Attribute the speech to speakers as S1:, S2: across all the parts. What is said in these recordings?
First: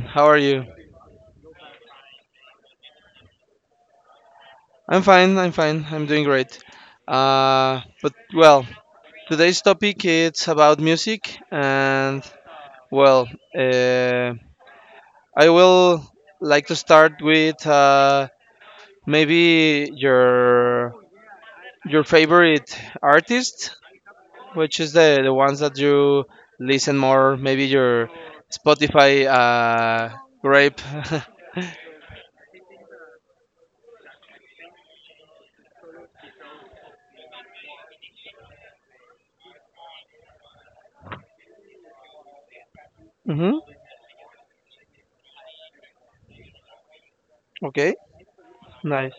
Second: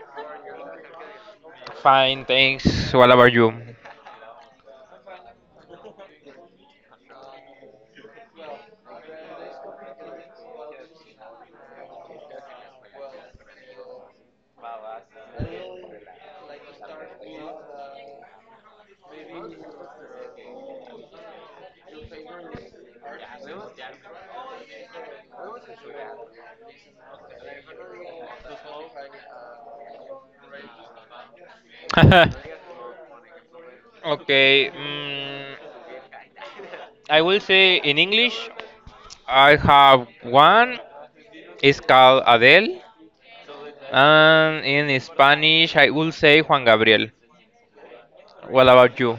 S1: How are you?
S2: Fine, thanks. What about you?
S1: I'm fine. I'm doing great. Uh, but well, Today's topic it's about music, and well, uh, I will like to start with maybe your favorite artist, which is the ones that you listen more, maybe your Spotify grape.
S2: Okay, mm, I will say in English, I have one. It's called Adele,
S1: hmm
S2: and in Spanish, I will say Juan Gabriel.
S1: Okay.
S2: What about
S1: Nice.
S2: you?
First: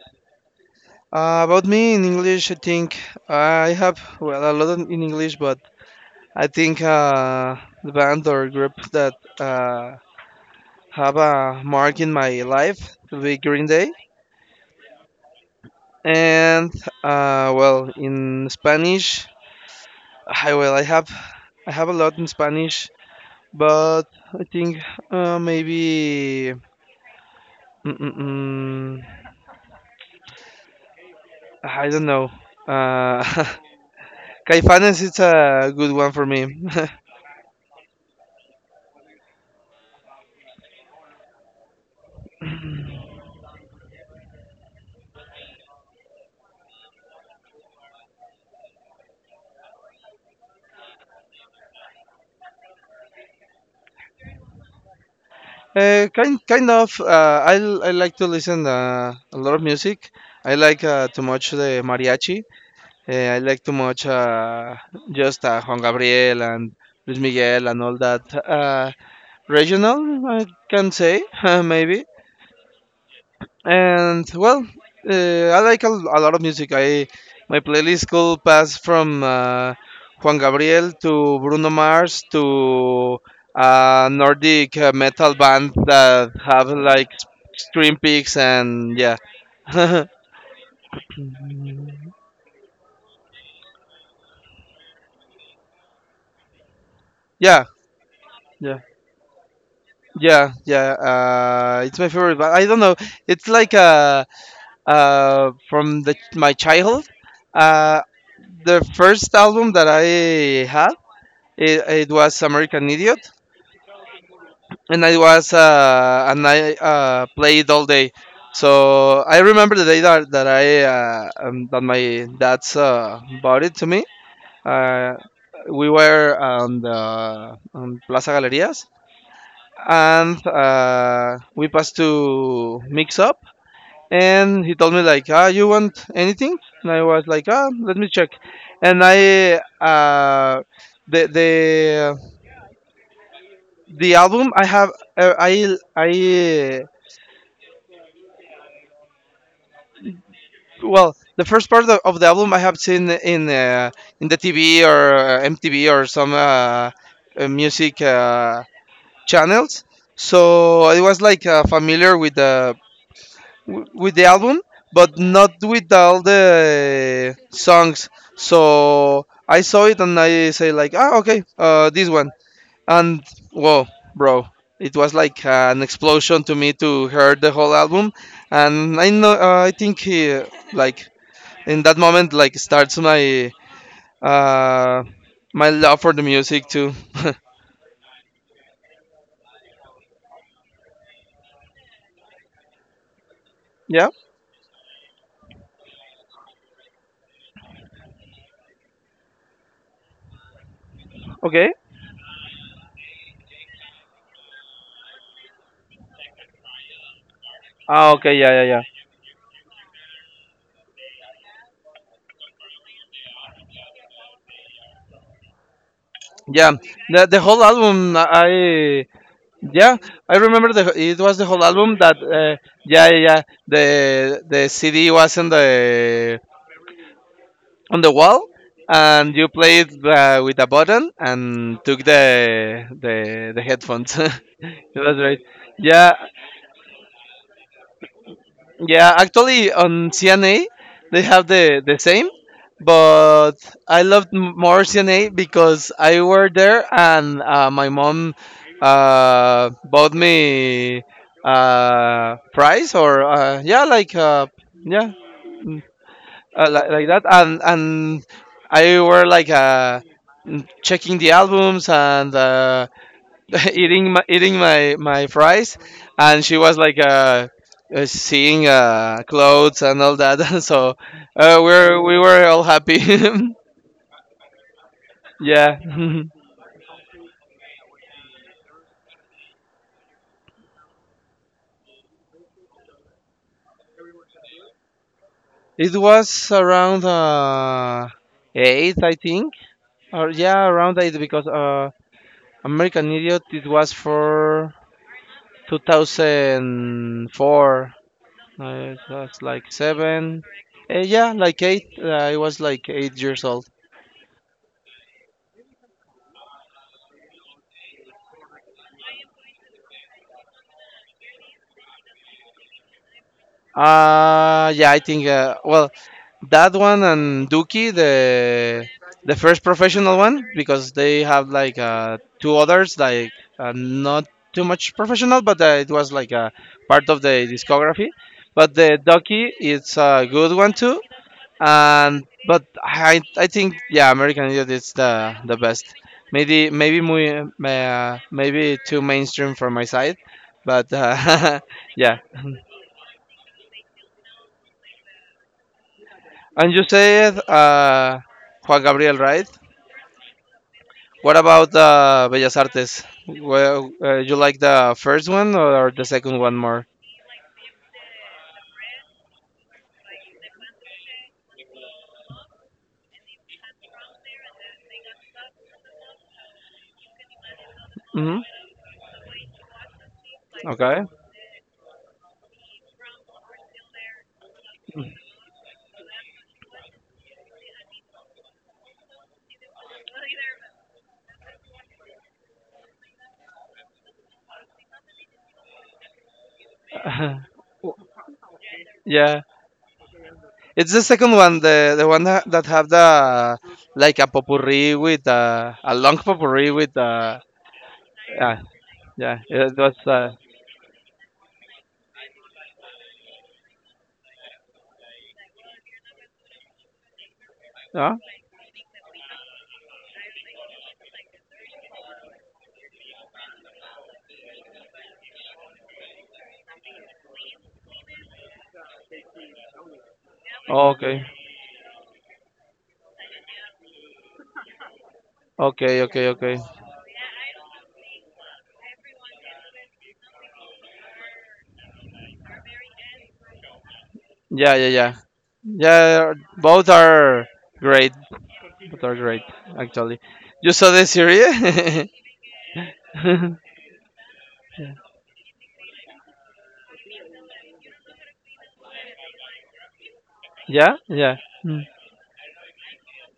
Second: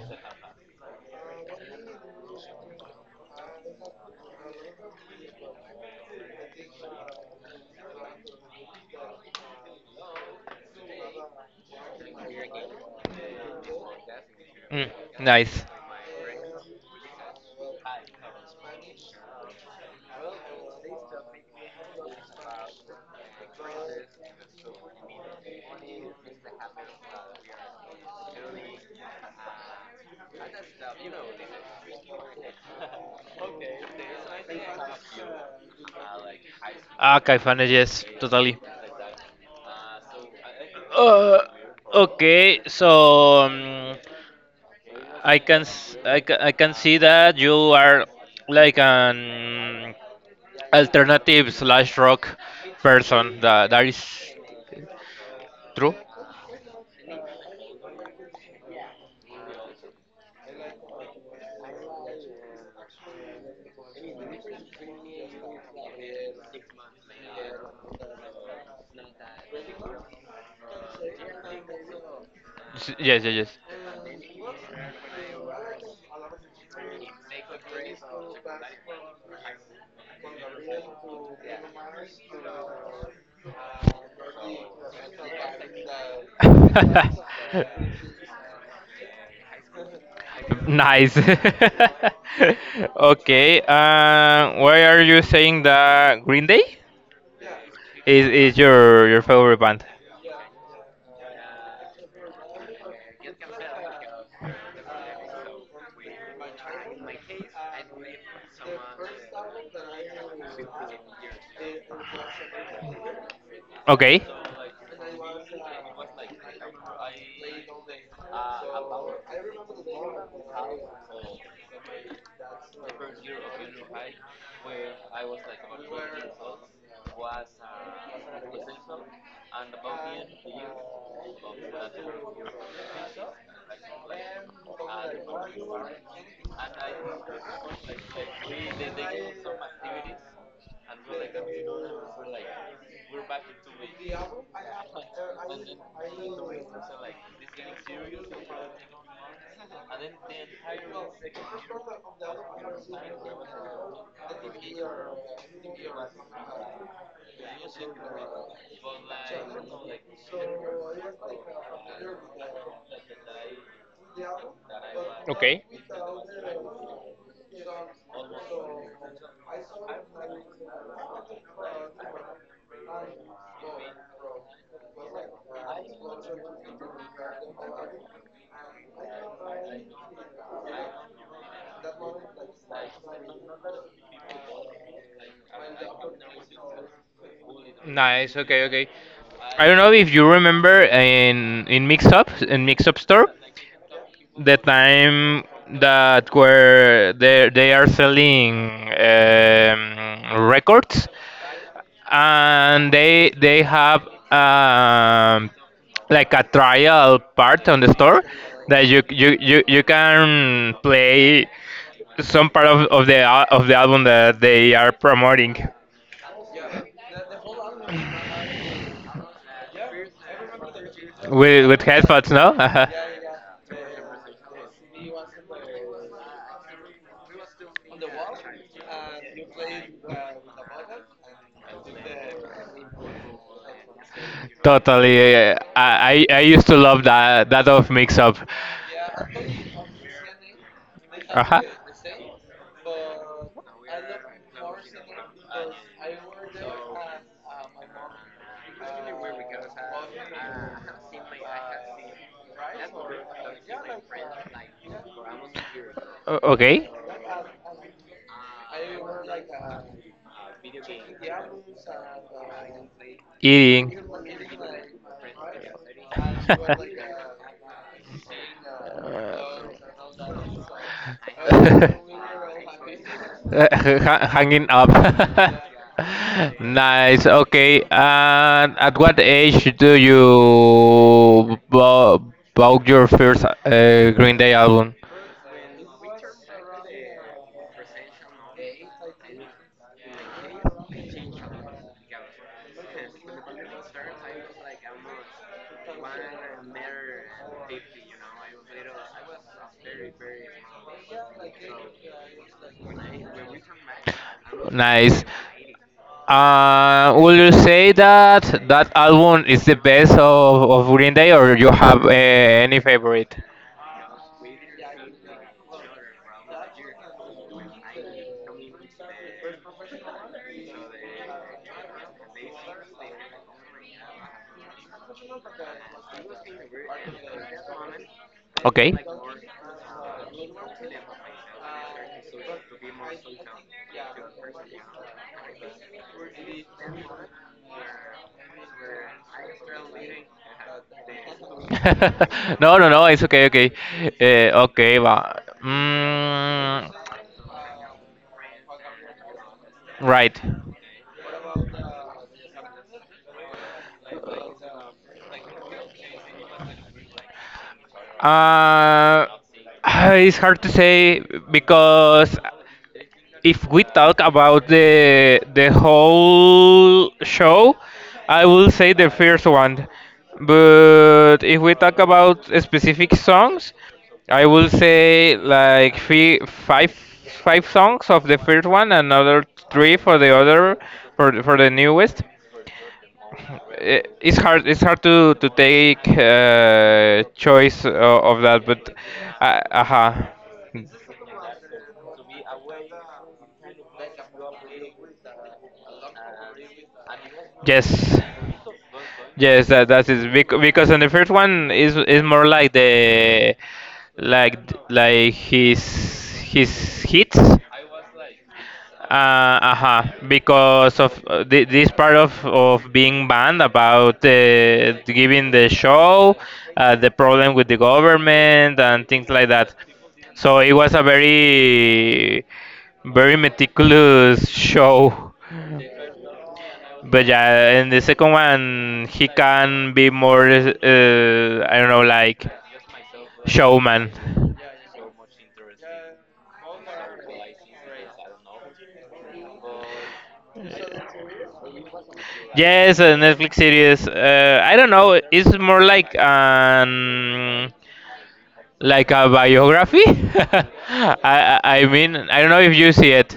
S1: About me in English, I think uh, I have well a lot in English, but I think the band or group that have a mark in my life will be Green Day,
S2: Mm, nice.
S1: and in Spanish, I have a lot in Spanish, but I think maybe mm, mm, mm, I don't know. Uh, Caifanes is a good one for me.
S2: Ah, Caifanes, yes, totally. Uh, okay, so I can s- I, ca- I can see that you are like an alternative slash rock person. That is true.
S1: Kind of. I like to listen a lot of music. I like too much the mariachi. I like too much just Juan Gabriel and Luis Miguel and all that regional. I can say maybe.
S2: Yes, yes, yes.
S1: And well, uh, I like a lot of music. I my playlist could pass from Juan Gabriel to Bruno Mars to a Nordic metal band that have like Scream Peaks and yeah.
S2: Nice. Okay. Why are you saying that Green Day
S1: yeah.
S2: is
S1: Yeah.
S2: your favorite band?
S1: Yeah, yeah. It's my favorite, but I don't know. It's like from the my childhood. Uh, the first album that I had, it was American Idiot,
S2: Okay.
S1: and I was and I played all day. So I remember the day that I that my dad's bought it to me. Uh, we were on the on Plaza Galerías, and we passed to Mix Up, and he told me like, "Ah, you want anything?" And I was like, "Ah, let me check." And I the the the album I have I well the first part of the album I have seen in the TV or MTV or some music channels, so I was like familiar with with the album but not
S2: Okay.
S1: with all the songs. So I saw it and I say like, "Ah, okay, this one." And whoa, bro, it was like an explosion to me to hear the whole album. And I know I think like in that moment like starts my uh my love for the music too.
S2: Nice. Okay. Okay. I don't know if you remember in Mixup store,
S1: yeah.
S2: the time that where they are selling records,
S1: Okay.
S2: and they have um, like a trial part on the
S1: Ah,
S2: store
S1: okay, yeah, yeah.
S2: that you can play some part of of the album that they are promoting
S1: Yeah, the whole album. Yeah, I remember the it was the whole
S2: with
S1: album that
S2: headphones, no? Uh-huh.
S1: yeah, yeah, yeah. The CD was on the wall, and you played with a button and took the headphones. That's
S2: Totally. Yeah,
S1: right.
S2: yeah, yeah.
S1: Yeah.
S2: I used to love that of Mix Up.
S1: Yeah, actually on CNA they have
S2: Uh-huh.
S1: the same, but I loved more CNA because I were there and my mom bought me prize or yeah like yeah mm,
S2: Okay.
S1: like that, and I were like checking the albums and.
S2: Eating.
S1: Eating my, my fries, and she was like seeing clothes and all that. So we were all happy.
S2: Hanging up.
S1: yeah,
S2: Nice. Okay. And at what age do you bought your first Green Day album?
S1: It was around eight, I think, or yeah, around eight because American Idiot it was for 2004. It was like seven. Yeah, like eight. I was like 8 years old.
S2: Nice. Would you say that that album is the best of Green Day, or you have any favorite?
S1: Yeah, I think. That one and Dookie, the first professional one, because they have like two others, like not too much professional, but it was like a part of the discography. But
S2: Okay.
S1: the Ducky, it's a good one too. And but I think yeah, American Idiot is the best. Maybe muy, maybe too mainstream from my side, but yeah.
S2: No, no, no. It's okay. Okay. Okay. But,
S1: And you
S2: mm,
S1: said Juan Gabriel, right?
S2: right.
S1: What about Bellas Artes? Well, you like the first one or the second one more?
S2: Uh, it's hard to say because if we talk about the whole show,
S1: Hmm
S2: I will say the first one.
S1: Okay.
S2: But if we talk about specific songs, I will say like three, five, five songs of the first one, another three for the other for the newest. It's hard, it's hard to take choice of that but
S1: Yeah,
S2: uh, uh
S1: it's the second one, the one that have the like a potpourri with a long potpourri with
S2: yes,
S1: yeah, yeah,
S2: yes,
S1: it
S2: that
S1: was
S2: that is bec- because in the first one is more like the like like his hits.
S1: huh?
S2: Uh-huh. Because of this part of being banned about giving the show, the problem with the government and things like that. So it
S1: Oh,
S2: was a
S1: okay,
S2: very, very meticulous show.
S1: okay, okay, okay.
S2: But yeah, in the second one, he can be more, I don't know, like showman.
S1: Yeah, yeah, yeah, yeah. Both are great, both are great, actually. You saw the series?
S2: Yes, a Netflix series. I don't know. It's more like like a biography. I,
S1: Yeah, yeah.
S2: I I mean, I don't know if you see it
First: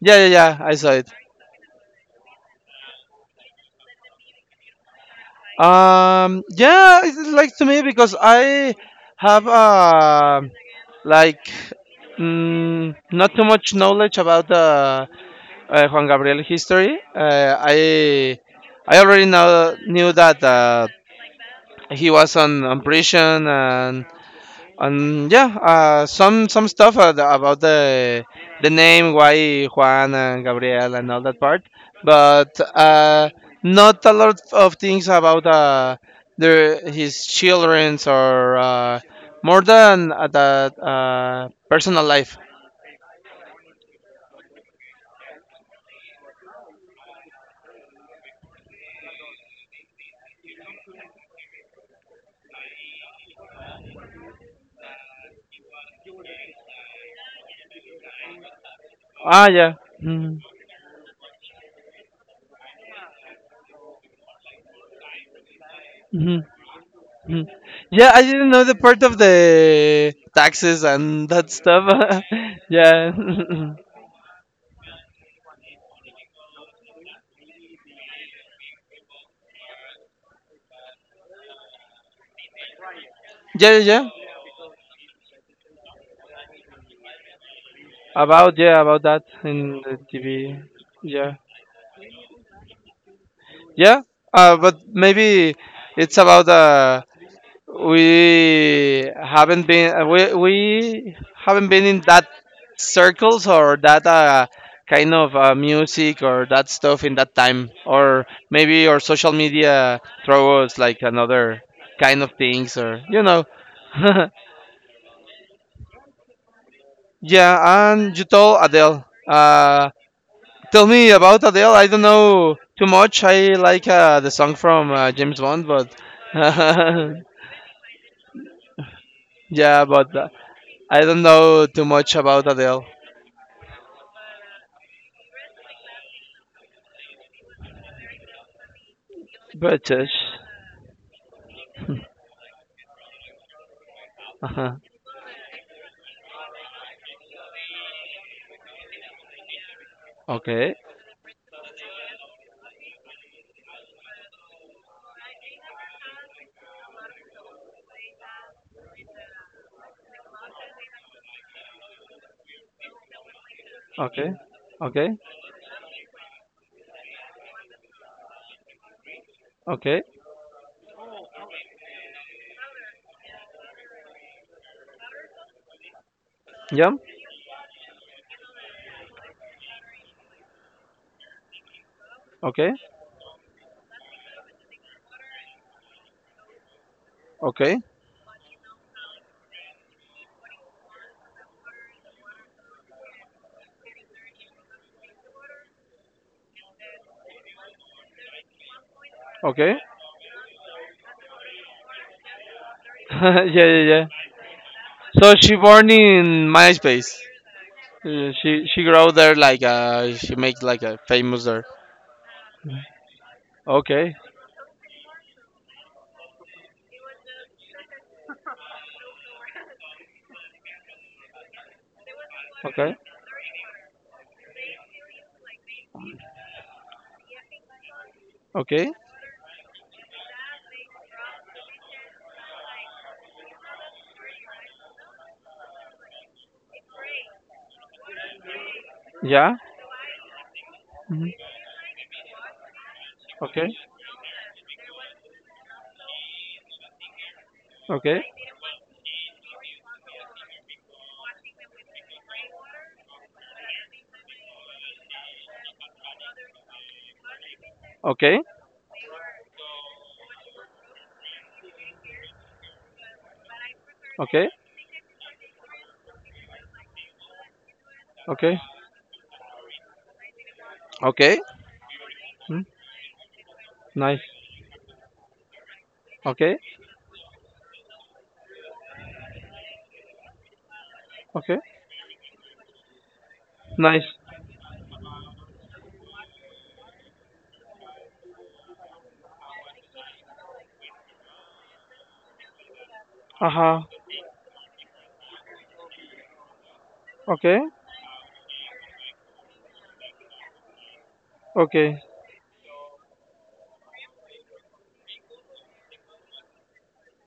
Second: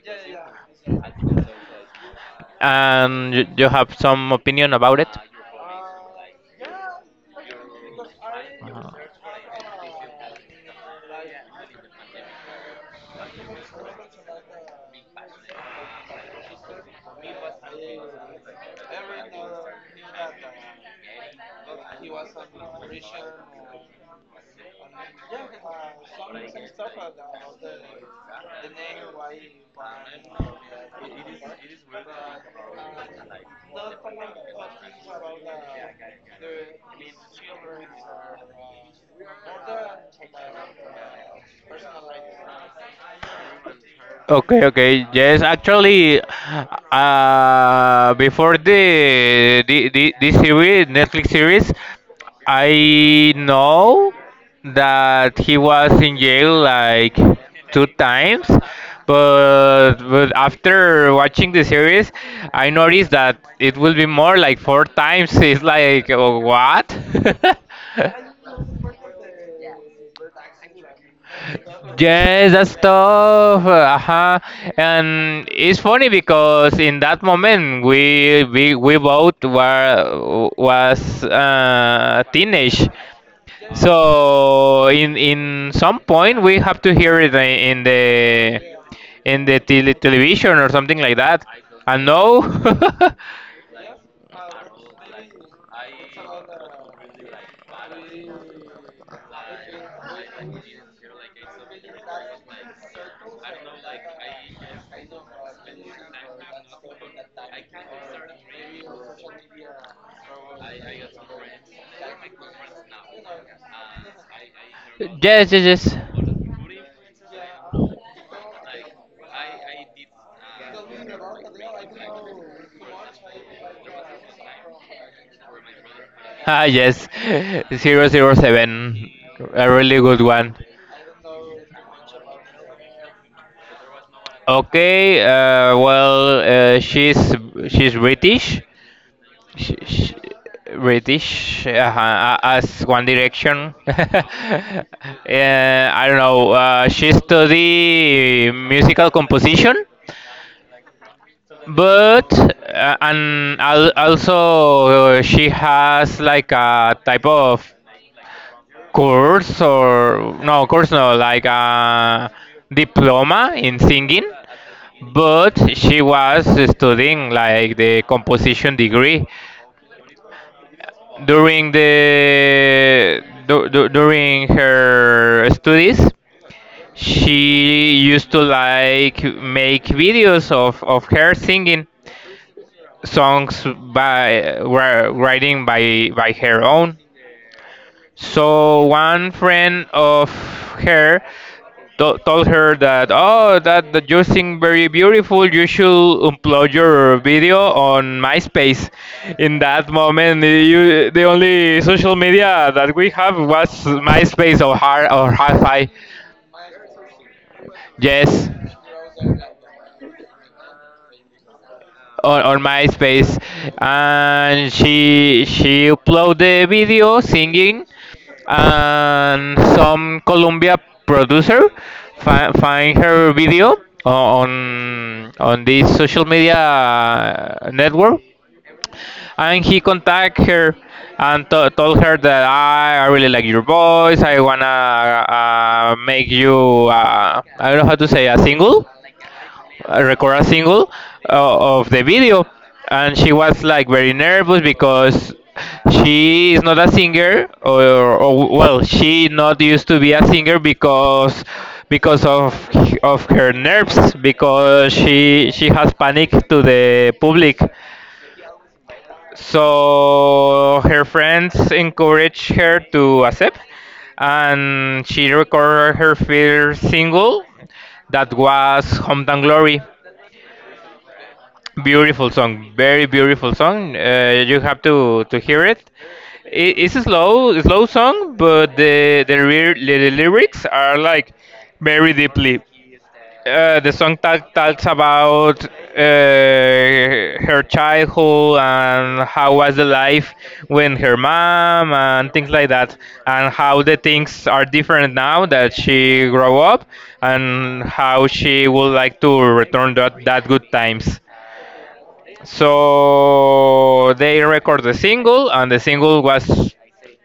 S1: Yeah, yeah, yeah. I saw it.
S2: and you have some opinion about it.
S1: Yeah, it's like to me because I
S2: Uh,
S1: have like not too much knowledge about the Juan Gabriel history. I already know knew that he was on prison and yeah, some stuff about the name, why Juan and Gabriel and all that part, but not a lot of things about their his childrens or more than that personal life.
S2: Okay, okay. Yes, actually, before the series, Netflix series, I know that he was in jail like 2 times,
S1: Ah, yeah.
S2: but
S1: Mhm,
S2: after watching the series, I noticed that it will be more like 4 times. It's like, oh,
S1: mhm,
S2: what?
S1: mhm. Yeah, I didn't know the part of the taxes and that stuff.
S2: Yes, that
S1: yeah.
S2: stuff. Uh-huh. And it's funny because in that moment we both were was teenage.
S1: Yeah, yeah, yeah.
S2: So in some point we have to hear it in
S1: About
S2: the
S1: yeah, about that
S2: in the
S1: in
S2: tele
S1: the TV.
S2: television or something like
S1: Yeah,
S2: that. And no.
S1: yeah. But maybe it's about we haven't been in that circles or that kind of music or that stuff in that time. Or maybe our social media throw us like another kind of things or you know.
S2: Yes, yes, yes.
S1: Yeah, and you told Adele. Uh, Tell me about Adele. I don't know too much. I like the song from James Bond, but
S2: Ah, yes, 007, a
S1: yeah,
S2: really
S1: but
S2: good one.
S1: I don't know too much about Adele.
S2: Okay, well, she's British, sh
S1: British.
S2: sh British, as One Direction.
S1: Uh-huh.
S2: Yeah, I don't know. She study musical composition,
S1: Okay.
S2: but and al also uh, she has like a type of course or no course no like a diploma in
S1: Okay.
S2: singing,
S1: Okay.
S2: but she was studying like the composition degree
S1: Okay.
S2: during during her studies.
S1: Yeah.
S2: She used to like make videos of her singing
S1: Okay.
S2: songs by writing by her own.
S1: Okay.
S2: So one friend of her told her that, oh, that, that you sing very beautiful. You should upload your video on MySpace. In
S1: Okay.
S2: that moment, you, the only social media that we have
S1: yeah, yeah,
S2: was
S1: yeah.
S2: MySpace or Hi
S1: So
S2: or
S1: she born
S2: Hi-Fi.
S1: in MySpace.
S2: Yes.
S1: She grow there like she make like a famous there.
S2: On MySpace,
S1: Okay.
S2: and she uploaded the video singing, and some Colombia producer
S1: Okay.
S2: find her video on this social media network,
S1: Okay.
S2: and he contact her and to told her that I really like your voice. I wanna make you I don't know how to say, a single
S1: Yeah.
S2: record a single
S1: Mhm.
S2: of the video. And she was
S1: Okay.
S2: like very nervous because she is not a singer,
S1: Okay.
S2: or well she not used to be a singer because of her nerves because she has panic to the public,
S1: Okay.
S2: so her friends encourage her to accept,
S1: Okay.
S2: and she recorded her first single, that
S1: Okay.
S2: was Hometown Glory.
S1: Okay.
S2: Beautiful
S1: Hmm?
S2: song, very beautiful song.
S1: Nice.
S2: You have to hear it.
S1: Okay.
S2: It's a slow slow song, but the lyrics are like
S1: Okay.
S2: very deeply.
S1: Nice.
S2: Talks about her childhood and how was the life when her mom and things like that, and how
S1: Aha.
S2: the things are different now that she grow up,
S1: Okay.
S2: and how she would like to return that, that good times.
S1: Okay.
S2: So they record the single, and the single was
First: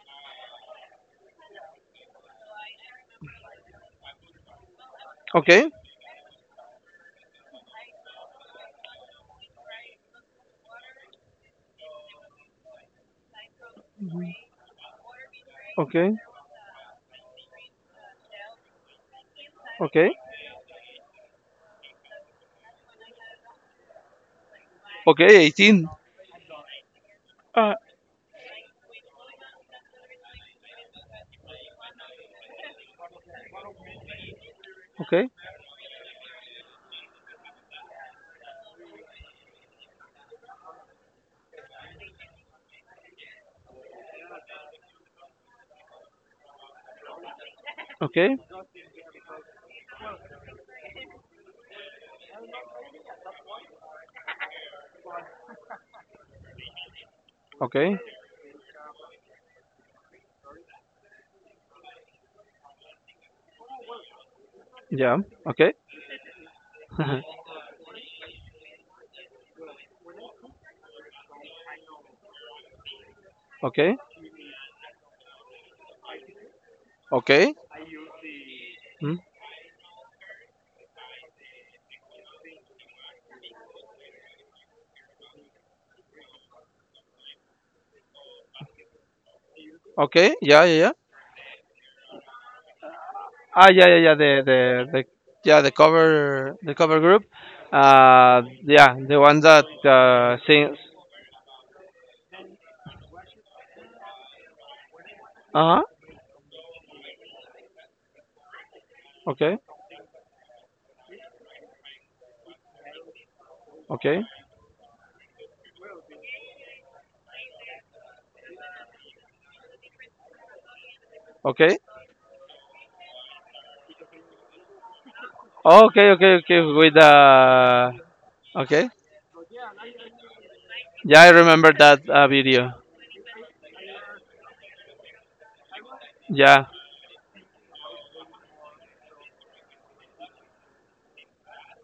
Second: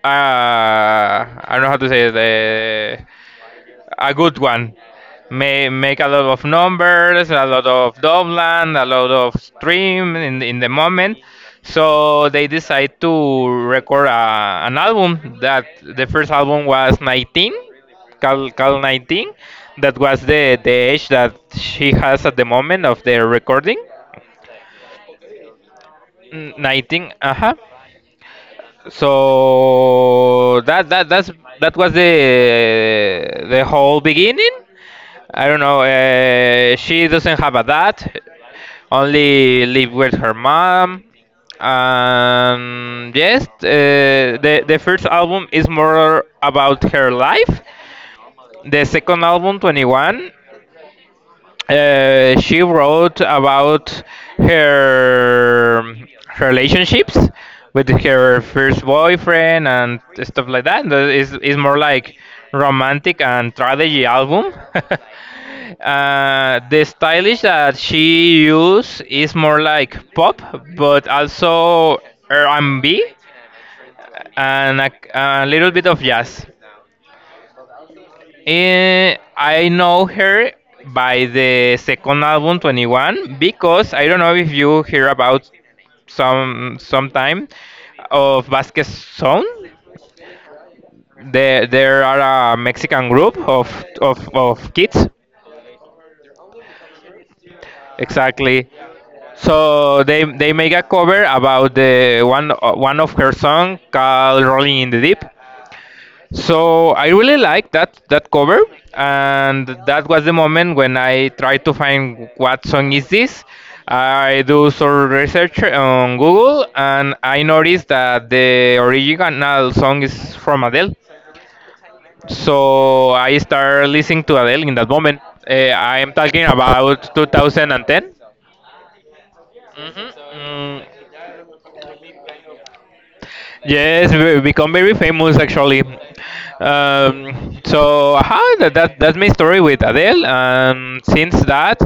S2: I don't know how to say it, a good one.
S1: Okay.
S2: May make a lot of numbers, a lot of downland, a lot of stream in the moment. So they decide to record a, an album. That the
S1: Okay.
S2: first album was 19, Cal 19. That
S1: Okay.
S2: was the age that she has at the moment of the recording.
S1: Okay. 18.
S2: 19, uh-huh.
S1: Uh,
S2: So that's that was the whole beginning.
S1: okay.
S2: I don't know, she doesn't have a dad, only live with her mom. Um, yes, the first album is more about her life.
S1: Okay.
S2: The second album, 21, she wrote about her relationships with
S1: Okay.
S2: her first boyfriend and stuff like that. That is more like romantic and tragedy album.
S1: Yeah. Okay.
S2: Uh, the stylish that she used is more like pop, but also R&B and B
S1: okay.
S2: and a little bit of jazz.
S1: Okay. Hmm?
S2: Eh, I know her by the second album, 21, because I don't know if you hear about some sometime of Vasquez Zone.
S1: Okay. Yeah.
S2: There are a Mexican group
S1: Ah, yeah, yeah, yeah. The the
S2: of
S1: the
S2: kids.
S1: Yeah. The cover. The cover group.
S2: Exactly.
S1: Yeah, the one that
S2: So they they make
S1: sings.
S2: a cover about the one one of her song called Rolling in the Deep.
S1: Uh huh.
S2: So I really like that cover,
S1: Okay.
S2: and that was the moment when I tried to find what song is this.
S1: Okay.
S2: I do some research on Google, and I noticed that the original song is from Adele.
S1: Okay.
S2: So I started listening to Adele in that moment. I am talking
S1: Okay. With
S2: about
S1: the
S2: 2010.
S1: Okay.
S2: Mhm. Mm,
S1: Yeah, I remember that video.
S2: yes, we become very famous actually.
S1: Yeah.
S2: So aha, that that's my story with Adele, and since that,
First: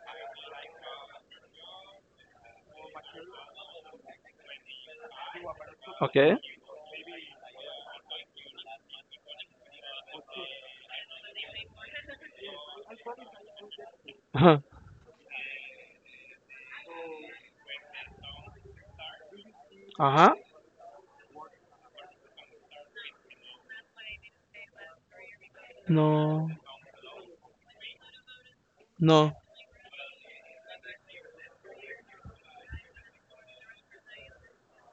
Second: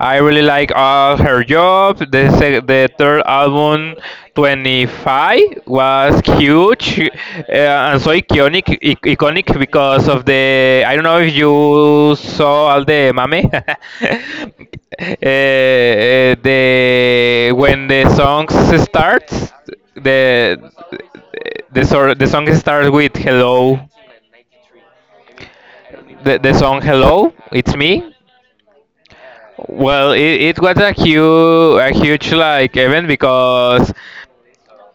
S2: I really like all her jobs. The third album, 25, was
S1: Okay.
S2: huge and so iconic, iconic because of the. I don't know if you saw all the mame. The when the song starts,
S1: uh-huh.
S2: the the song starts with "Hello,"
S1: No.
S2: the song "Hello, It's Me."
S1: No.
S2: Well, it was a huge like event because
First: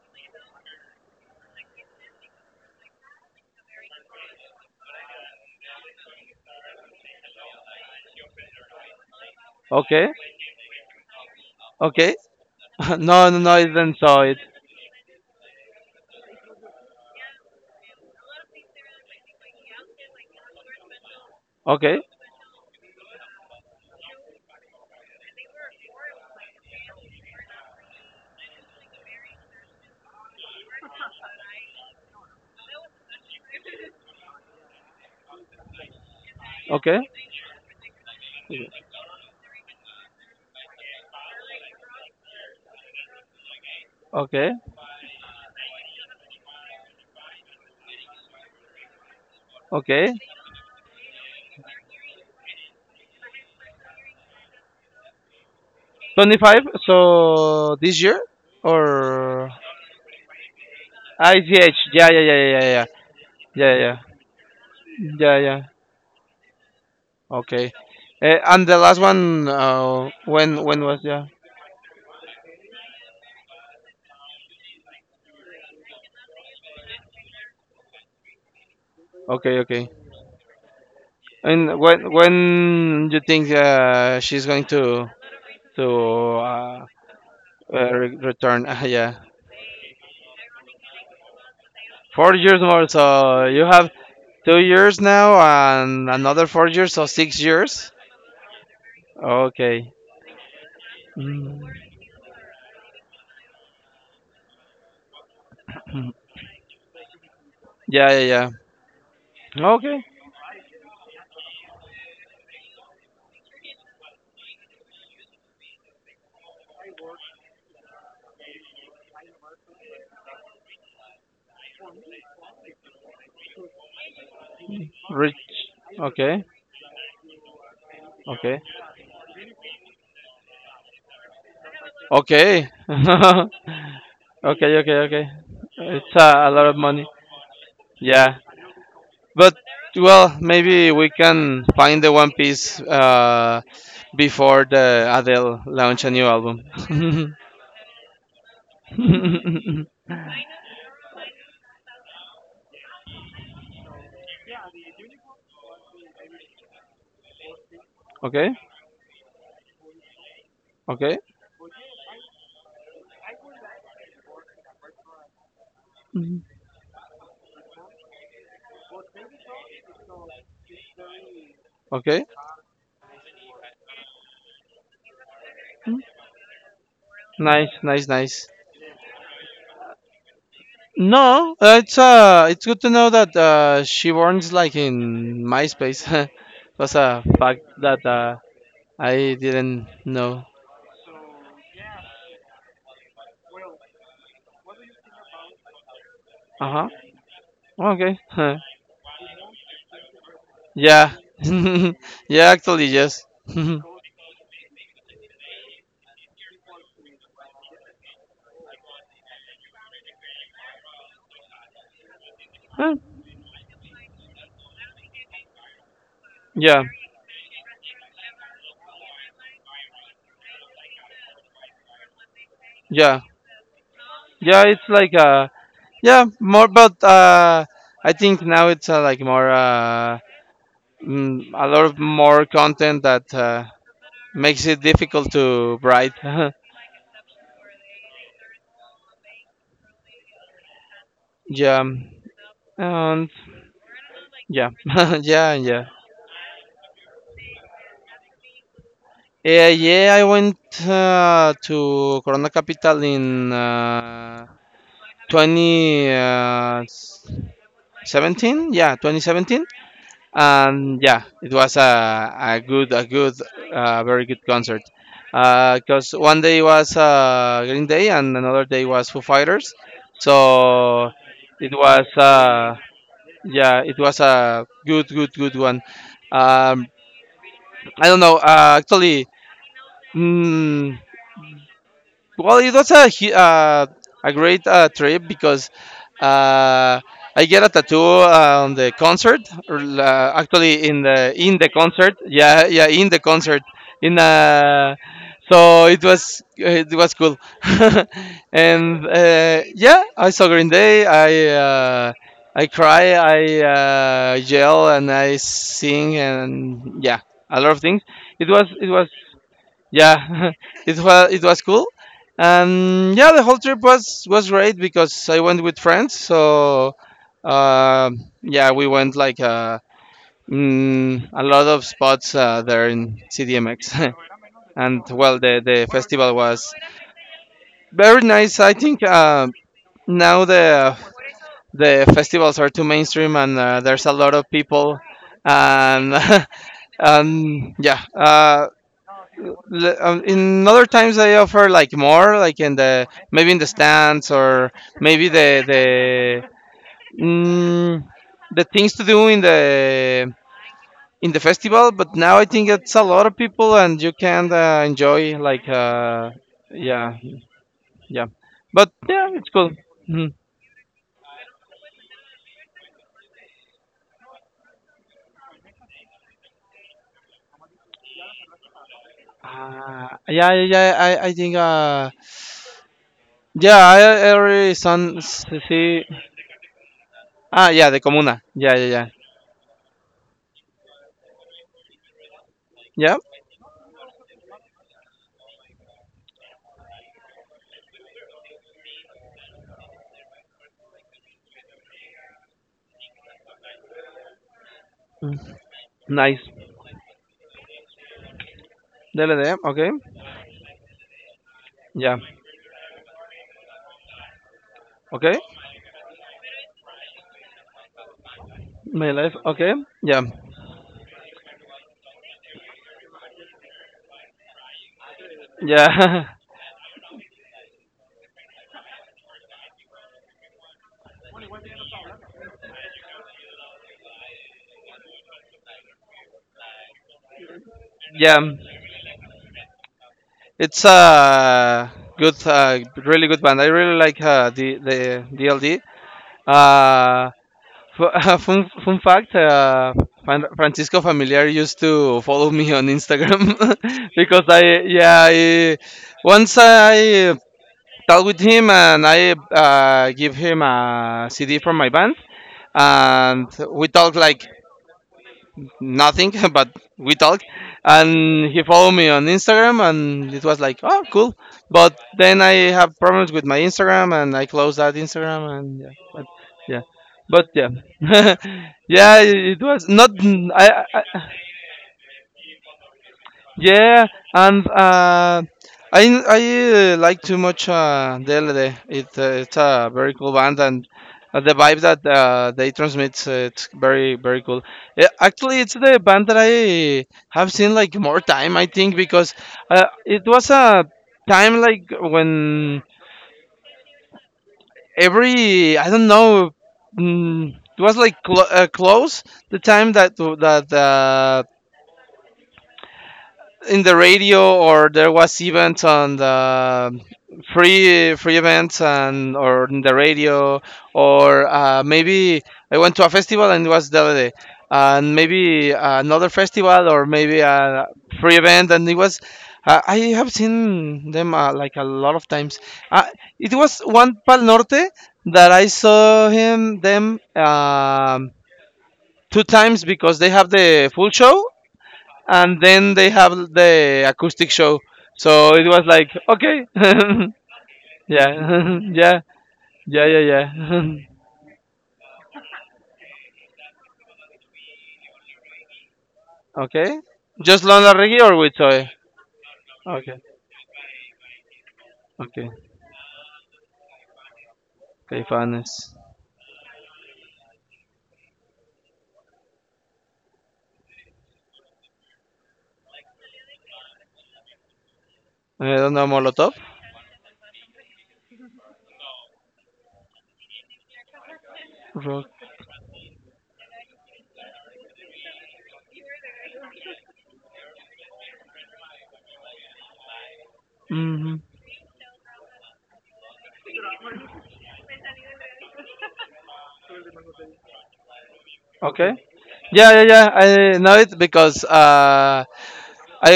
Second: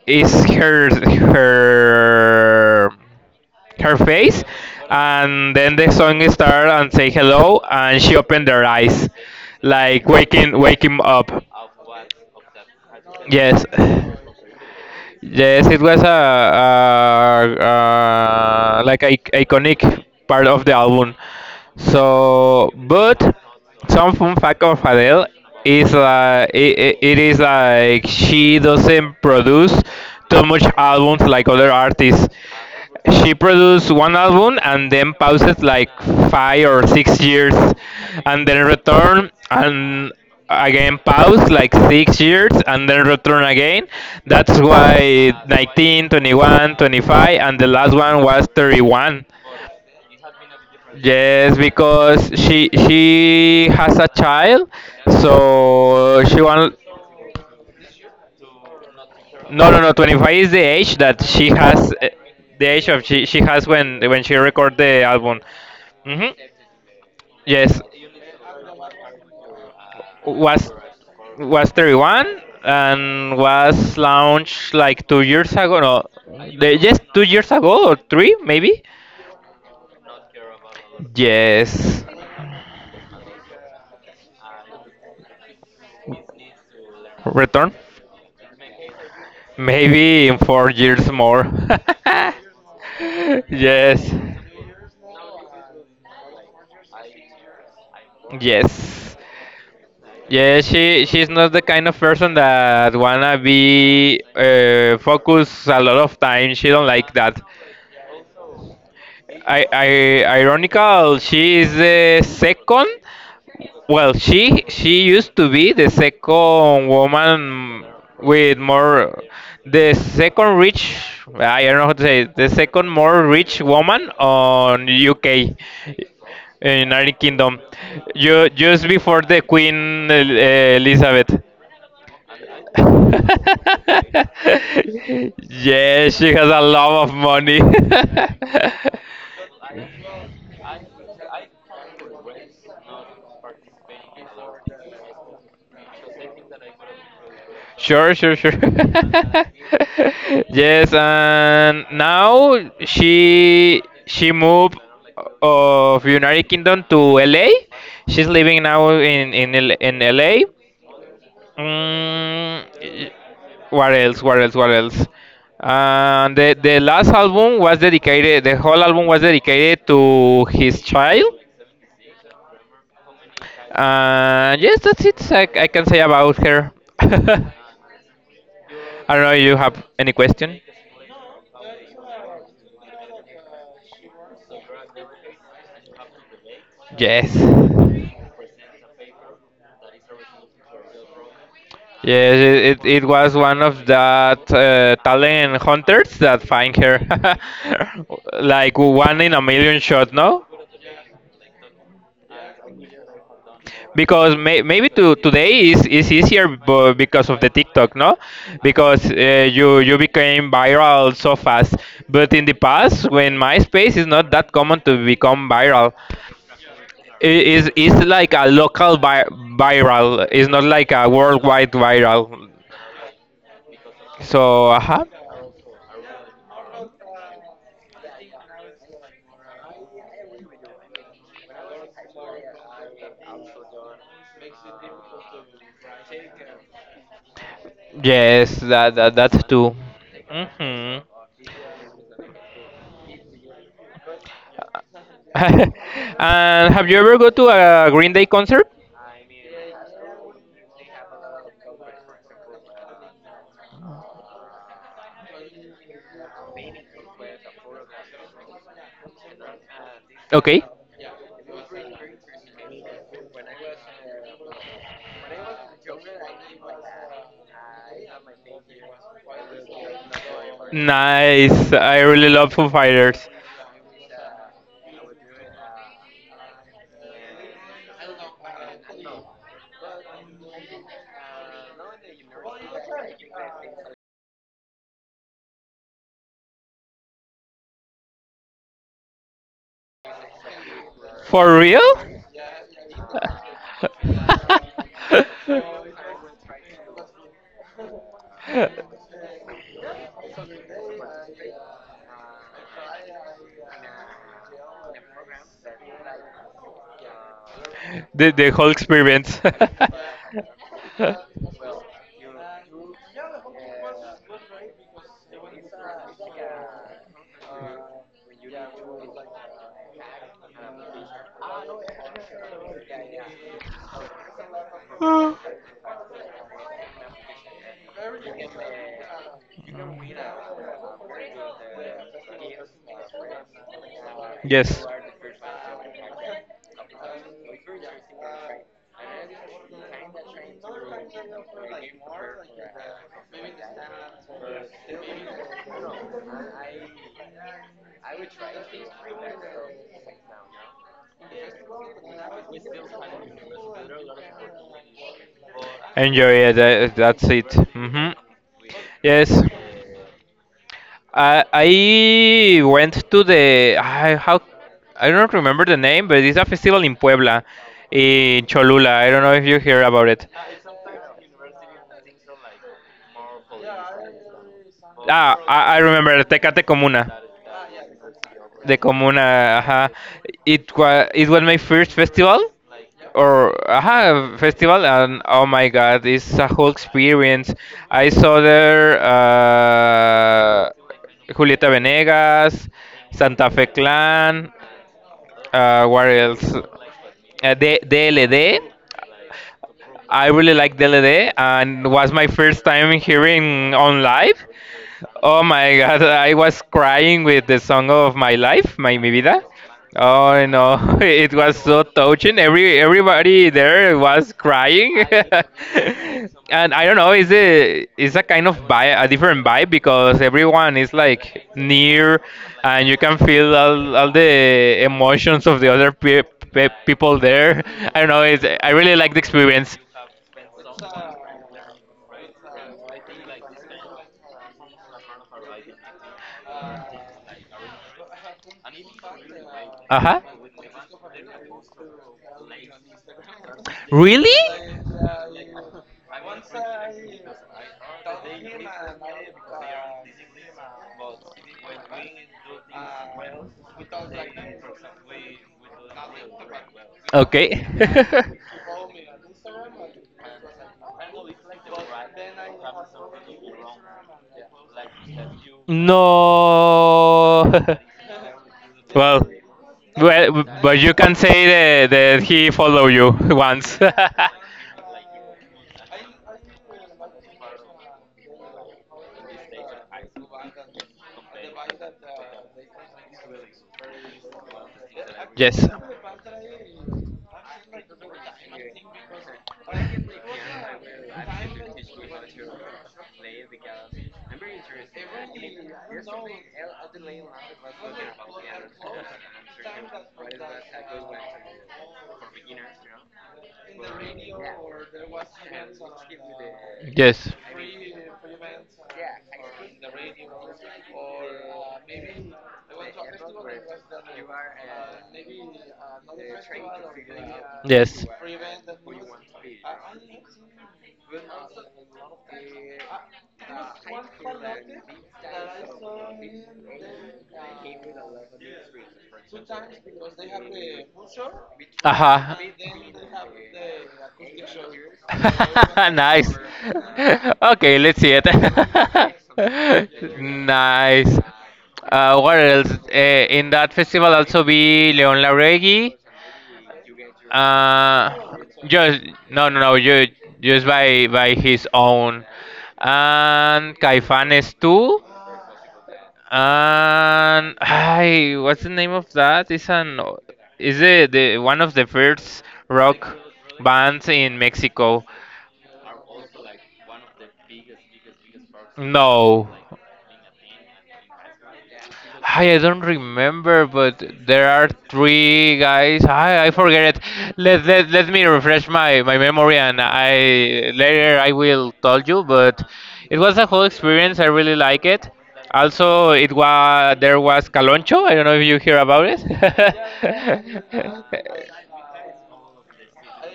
S2: it's her her face, and then the song starts and say hello, and she opened her eyes, like
S1: Okay.
S2: waking waking up.
S1: Okay. No, no,
S2: Yes.
S1: I didn't saw it.
S2: Yes, it was a like a, iconic part of the album.
S1: Okay.
S2: So, but some fun fact of Adele is like it is like she doesn't produce too much albums like other artists. She produced one album and then paused like five or
S1: Okay.
S2: six years, and then returned and again paused like 6 years and then return again.
S1: Okay.
S2: That's why 19, 21, 25, and the last one was 31.
S1: Okay.
S2: Yes, because she has a child, so she
S1: 25.
S2: want.
S1: So this year or
S2: No, no, no. 25 is the age that she
S1: IGH.
S2: has,
S1: Yeah,
S2: the age of she has
S1: Yeah, yeah.
S2: when she record the
S1: Yeah, yeah.
S2: album.
S1: yeah.
S2: Hmm.
S1: Okay.
S2: Yes,
S1: And the last one
S2: was
S1: when was yeah?
S2: was 31 and was launched like 2 years ago. No, the, yes, 2 years ago or 3 maybe.
S1: Okay, okay. And
S2: Yes,
S1: when you think she's going to uh,
S2: return.
S1: return. Yeah,
S2: Maybe in 4 years more.
S1: 4 years more. So you have
S2: Yes,
S1: 2 years now and another 4 years, so 6 years.
S2: yes.
S1: Okay.
S2: Yeah, she's not the
S1: Mm.
S2: kind of person that wanna be focus a lot of time. She don't like that.
S1: Yeah, yeah, yeah.
S2: I
S1: Okay.
S2: ironical. She is the second. Well, she used to be the second woman with more, the second rich. I don't know how to say it, the second more rich woman on UK,
S1: Rich. Okay.
S2: in United Kingdom,
S1: Okay.
S2: just before the Queen Elizabeth.
S1: Okay. okay.
S2: Yeah,
S1: It's
S2: she has
S1: a
S2: a
S1: lot of
S2: lot
S1: money.
S2: of money.
S1: Yeah, but well, maybe we can find the One Piece before the Adele launch a new album.
S2: Sure, sure, sure. Yes, and now she moved of United Kingdom to LA. She's
S1: okay.
S2: living now in in LA.
S1: Okay.
S2: Mm, eh, what else? What else? What else?
S1: Mhm.
S2: The last album was dedicated. The whole album was dedicated to his child.
S1: Okay.
S2: Yes, that's it. I can say about her. I
S1: Nice.
S2: don't know. You have any question?
S1: No, it's good to know that she warns like in MySpace. was a
S2: Yes.
S1: fact that I didn't know.
S2: Yes, it was one of that talent hunters that find
S1: Uh huh.
S2: her.
S1: Okay. Huh.
S2: Like one in a million shot, no?
S1: yeah. yeah. Actually, yes.
S2: Because may, maybe to today is easier because of the TikTok, no? Because you became viral so fast. But in the
S1: Huh.
S2: past, when MySpace is not that common to become viral,
S1: yeah.
S2: it's like a local viral. It's not like a worldwide viral.
S1: Yeah. Yeah.
S2: So,
S1: It's like yeah, more, but I think now it's like more a lot of more content that makes it difficult to write.
S2: yes, that's true. Hmm.
S1: yeah, and yeah, yeah.
S2: And have you ever go to a Green Day concert?
S1: Yeah, yeah. I went to Corona Capital in 2017. Yeah, 2017,
S2: Okay.
S1: and yeah, it was a, a good, very good concert. Because one day was Green Day and another day was Foo Fighters, so
S2: Nice.
S1: it
S2: I
S1: was.
S2: really love Foo Fighters.
S1: Yeah, it was a good, good one. Um, I don't know. Actually, mm, it was a great trip because uh, I get a tattoo on the concert, or, actually
S2: For
S1: in the
S2: real?
S1: concert. Yeah, in the concert. In So it was
S2: I
S1: cool.
S2: to.
S1: And yeah, I saw Green Day. Uh, I cry, I yell, and I sing, and yeah, a lot of things.
S2: The
S1: It was
S2: whole
S1: it was
S2: experience.
S1: yeah. It was cool. And yeah, the whole trip was great because I went with friends. So yeah, we went like a lot of spots there in cdmx. And well the festival was very nice. I think now the festivals are too mainstream and there's a lot of
S2: Yes, you are
S1: people
S2: not.
S1: and and yeah, in other times they offer like more like in the maybe in the stands or maybe mm, the things to do in the festival. But now I think it's a lot of people and you can enjoy like
S2: Enjoy it.
S1: yeah
S2: That's it. Mhm.
S1: yeah, but yeah,
S2: Yes.
S1: it's cool. Mhm.
S2: I went to the, I don't remember the name, but it's a festival in Puebla, in Cholula. I don't know if you hear about it.
S1: Yeah, yeah, yeah. I think. Yeah, I already son
S2: Ah, I
S1: see.
S2: remember Tecate Comuna,
S1: Ah, yeah, the comuna. Yeah,
S2: the
S1: yeah, yeah.
S2: Comuna. Ajá. It was my first festival,
S1: Yeah,
S2: or aha festival, and oh my God, it's a whole experience. I saw there Julieta Venegas, Santa Fe Clan. What
S1: nice.
S2: else? De DLD.
S1: Dele, de. Okay.
S2: I really like DLD, and was
S1: Yeah.
S2: my first time hearing on live.
S1: Okay.
S2: Oh my God, I was crying with the song of my life, my Mi
S1: My life,
S2: Vida.
S1: okay, yeah,
S2: Oh no, it was so touching. Everybody there was crying,
S1: yeah,
S2: and I don't know. Is it is a kind of vibe, a different vibe because everyone is like near, and you can feel all the emotions of the other people there. I don't know.
S1: yeah.
S2: It's, I really like the experience.
S1: It's a good, really good band. I really like the DLD. Uh, fun fact:
S2: Uh huh.
S1: Francisco Familiar used to follow me on Instagram
S2: Really?
S1: because once I talked with him and I give him a CD from my band, and we talked like nothing, but we talked.
S2: Okay.
S1: And he followed me on Instagram, and it was like, oh, cool. But then I have problems with my Instagram, and I closed that Instagram, and
S2: No.
S1: yeah, yeah, yeah.
S2: Well,
S1: It was not.
S2: well, but
S1: I,
S2: you can
S1: I
S2: say that, that he follow you once.
S1: yeah, and I like too much DLD. It's a very cool band, and the vibe that they transmit it's very cool. Yeah, actually, it's the band that I have seen like more time, I think, because it was a time like when every I don't know, mm, it was like close the time that in the radio or there was events on the free events and or in the radio or maybe I went to a festival and it was the other day and maybe another festival or maybe a free event and it was I have seen them like a lot of times. Uh, it was one Pal Norte that I saw him them two times because they have the full show
S2: Uh-huh.
S1: and then they have the acoustic show. So it was like,
S2: Nice.
S1: okay,
S2: Okay, let's see it.
S1: yeah, yeah, yeah, yeah, yeah.
S2: Nice. What else? In that festival also be Leon Larregui.
S1: Okay, just Lana Reggae or
S2: Uh,
S1: with soy?
S2: just No, no, no.
S1: Okay,
S2: Just by his own,
S1: okay,
S2: and Caifanes too.
S1: Caifanes.
S2: And hi, what's the name of that? It's an, is it the one of the first rock bands in Mexico?
S1: I don't know Molotov.
S2: No.
S1: Rock.
S2: Hi, I don't remember, but there are three guys. I forget it. Let me refresh my, my memory, and I later I
S1: Hmm.
S2: will tell you. But it was a whole experience. I really like it. Also, it was there was Caloncho. I don't know if you hear about
S1: Okay.
S2: it.
S1: Yeah, yeah, yeah. I know it because I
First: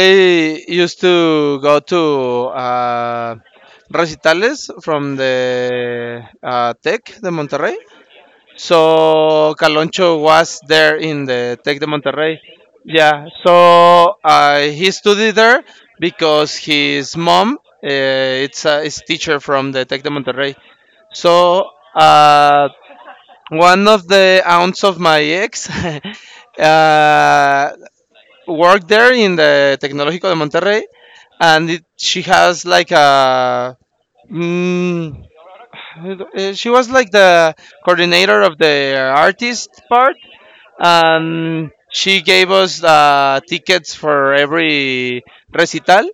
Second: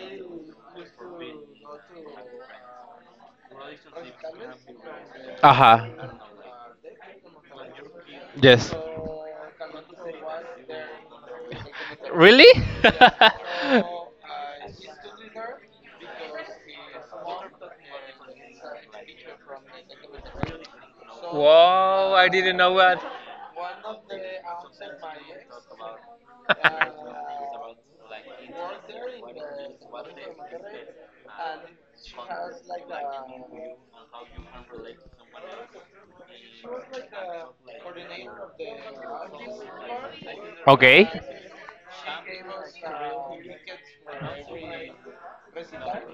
S1: used to go to uh, recitales from
S2: Aha.
S1: the Tech de Monterrey.
S2: Yes.
S1: So Caloncho was there in the Tec de Monterrey.
S2: Really?
S1: Yeah, so he studied there because his mom it's a is teacher from the Tec de Monterrey. So
S2: Whoa, I didn't
S1: uh,
S2: know that.
S1: one of the aunts of my ex uh, worked there in the Tecnológico de Monterrey, and it, she has like a. Mm, she was like the coordinator of the artist part
S2: Okay.
S1: and she gave us tickets for every recital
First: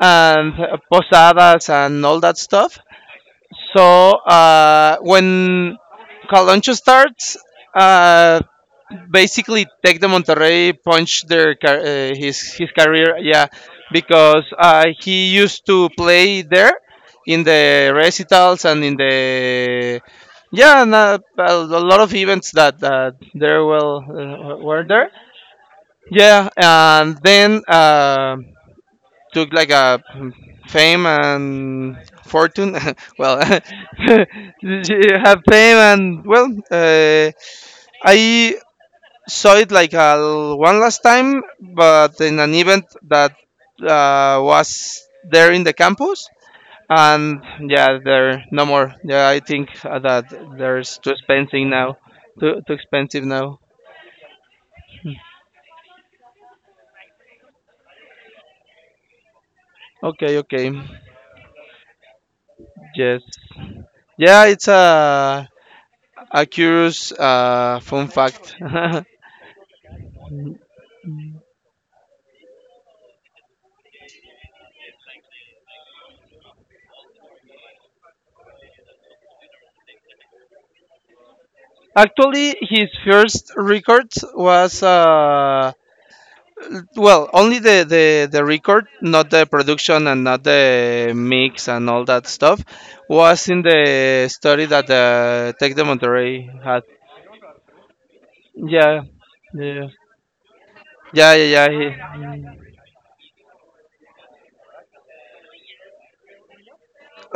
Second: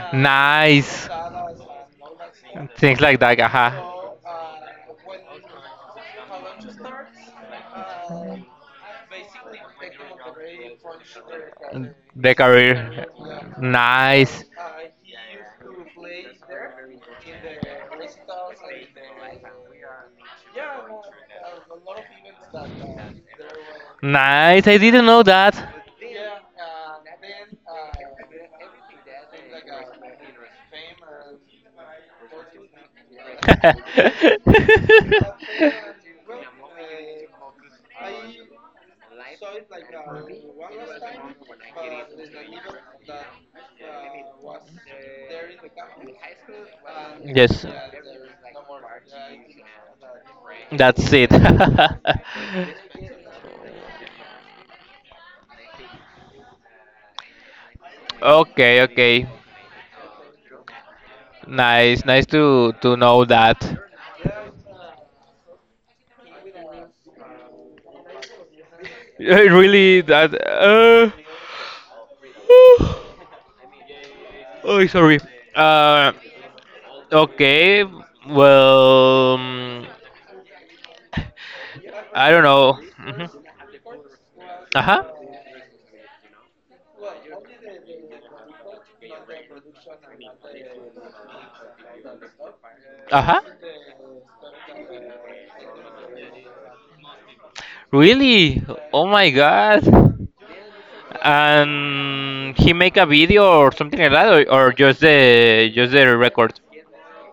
S1: and
S2: Nice.
S1: posadas and all that stuff.
S2: Things like that.
S1: So
S2: Aha.
S1: when Caloncho starts, uh, basically Tec de Monterrey punched their
S2: The
S1: his
S2: career.
S1: career, yeah,
S2: Nice.
S1: because he used to play there in the recitals and in the yeah and, a lot of events that there will
S2: Nice. I
S1: were
S2: didn't
S1: there
S2: know that.
S1: yeah, and then took like a fame and fortune. Well, you have fame and well, I saw it like one last time, but in an event that was there in the campus. And
S2: Yes.
S1: yeah, there no more. Yeah, I think that there's too
S2: That's it.
S1: expensive now. Too expensive now.
S2: Okay, okay.
S1: Okay, okay.
S2: Nice, nice to
S1: Yes.
S2: know that.
S1: Yeah, it's a A curious fun fact.
S2: Eh, really, that. Oh, sorry. Uh, okay. Well, I don't
S1: Actually,
S2: know.
S1: his
S2: Hmm.
S1: first record was
S2: Uh huh.
S1: well, only the record, not the production and not the mix and all that stuff,
S2: Uh huh.
S1: was in the study that Tech de Monterrey had.
S2: Really?
S1: Yeah,
S2: Oh my God.
S1: yeah, yeah, yeah, yeah
S2: And
S1: he,
S2: he make a video or something like that, or just the record.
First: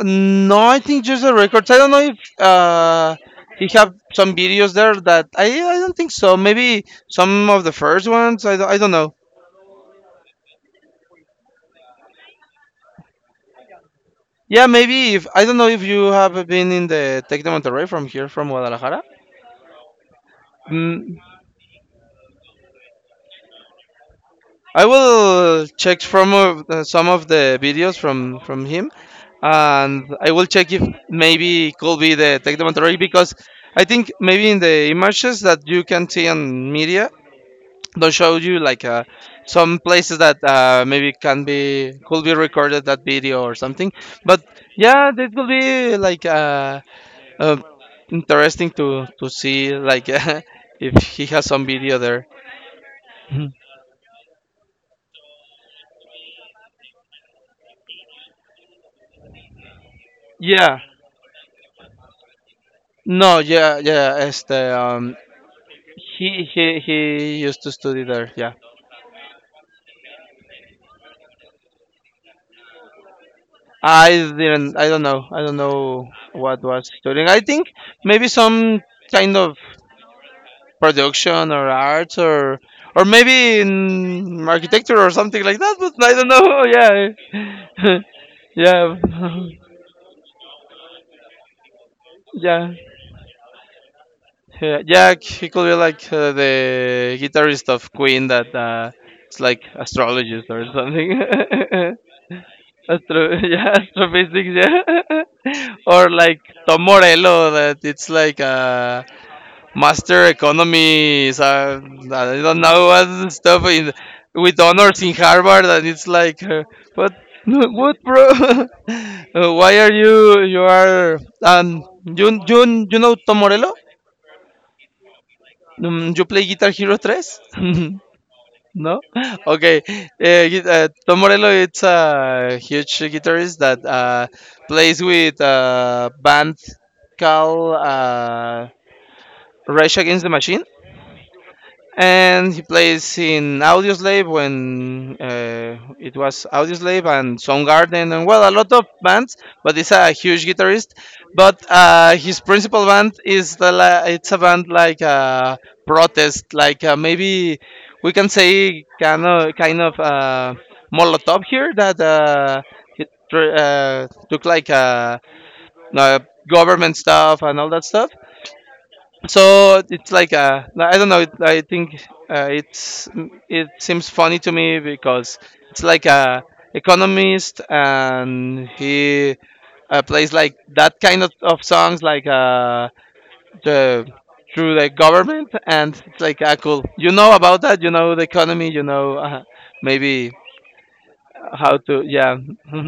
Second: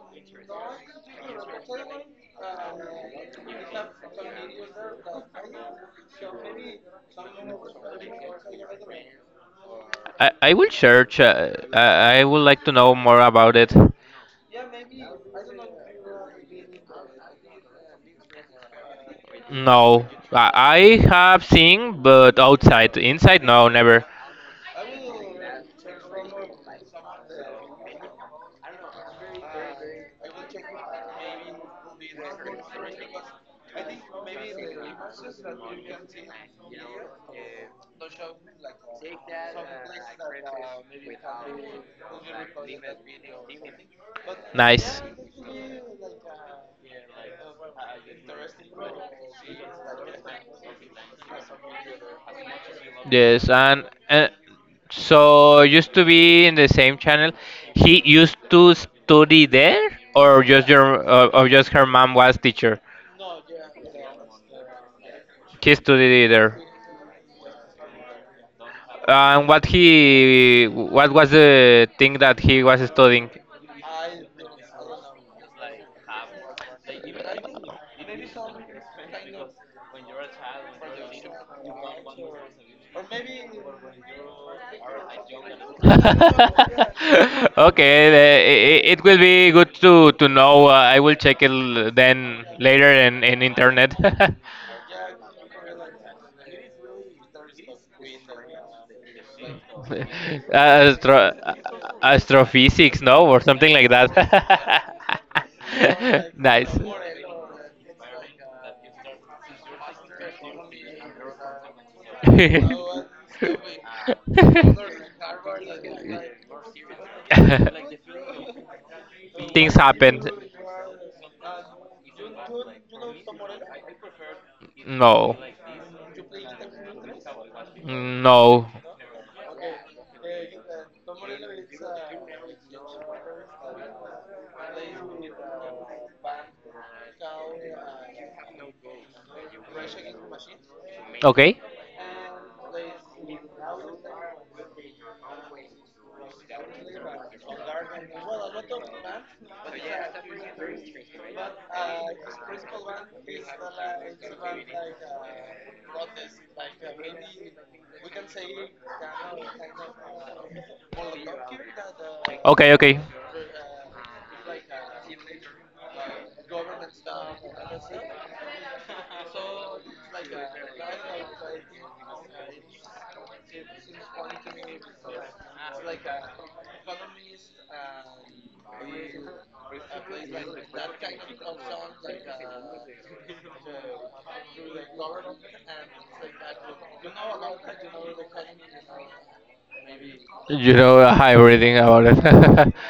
S1: no, I think just the records. I don't know if he have some videos there that I don't think so. Maybe some of the first ones. I don't know.
S2: I will search. I would like to know more about it.
S1: Yeah, maybe if I don't know if you have been in the Tec de Monterrey from here from Guadalajara.
S2: No, I
S1: Mm,
S2: have seen, but outside, inside, no, never.
S1: I will check from some of the videos from him, and I will check if maybe it could be the Tec de Monterrey because I think maybe in the images that you can see on media, they show you like some places that maybe can be could be recorded that video or something. But
S2: Nice.
S1: yeah, this will be like. Uh, Interesting to see like if he has some video there.
S2: Yes,
S1: Mhm.
S2: and so used to be in the same channel. He used to study there, or just
S1: Yeah.
S2: your, or just her mom was teacher.
S1: No, yeah, yeah. Este,
S2: He studied
S1: he
S2: there.
S1: he he used to study there. Yeah,
S2: And what he, what was the thing that he was studying?
S1: I didn't. I don't know. I don't know what was studying. I think maybe some kind of production or arts or maybe in architecture or something like that. But I don't
S2: Okay,
S1: know.
S2: it,
S1: Yeah,
S2: it will be
S1: yeah,
S2: good to know. I will check it then
S1: yeah.
S2: later in internet.
S1: Yeah, Jack, he could be like the guitarist of Queen that it's like astrologist or something.
S2: Astro, astrophysics,
S1: Astro,
S2: no, or
S1: yeah,
S2: something like
S1: astrophysics,
S2: that.
S1: yeah. Or like
S2: Nice.
S1: Tom Morello that it's like a master economy. I don't know what stuff in with honors in Harvard, and it's like, but what, bro?
S2: Things
S1: Why are
S2: happen.
S1: you you are you know Tom Morello?
S2: No.
S1: You play Guitar Hero 3?
S2: No.
S1: No? Okay. Tom Morello it's a huge guitarist that plays with a band called Rage Against the Machine.
S2: Okay.
S1: And he plays in Audioslave when it was Audioslave and Soundgarden and well a lot of bands. But he's a huge guitarist. But his principal band is the it's a band like a protest, like maybe we can say kind of Molotov here that
S2: Okay.
S1: took like uh, government stuff and all that stuff so it's like I don't know. It, I think it's it seems funny to me because it's like a economist and he plays like that kind of songs like the through the government and it's like ah cool. You know about that? You know the economy? You know maybe
S2: You know, I'm reading
S1: how to
S2: about
S1: yeah.
S2: it.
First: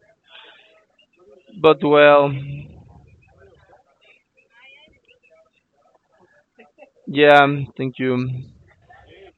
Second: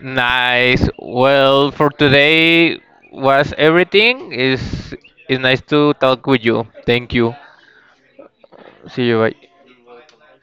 S2: Nice. Well,
S1: But
S2: for
S1: well
S2: today was everything. Is it's nice to talk with you. Thank you.
S1: yeah. Thank you.
S2: See you. Bye.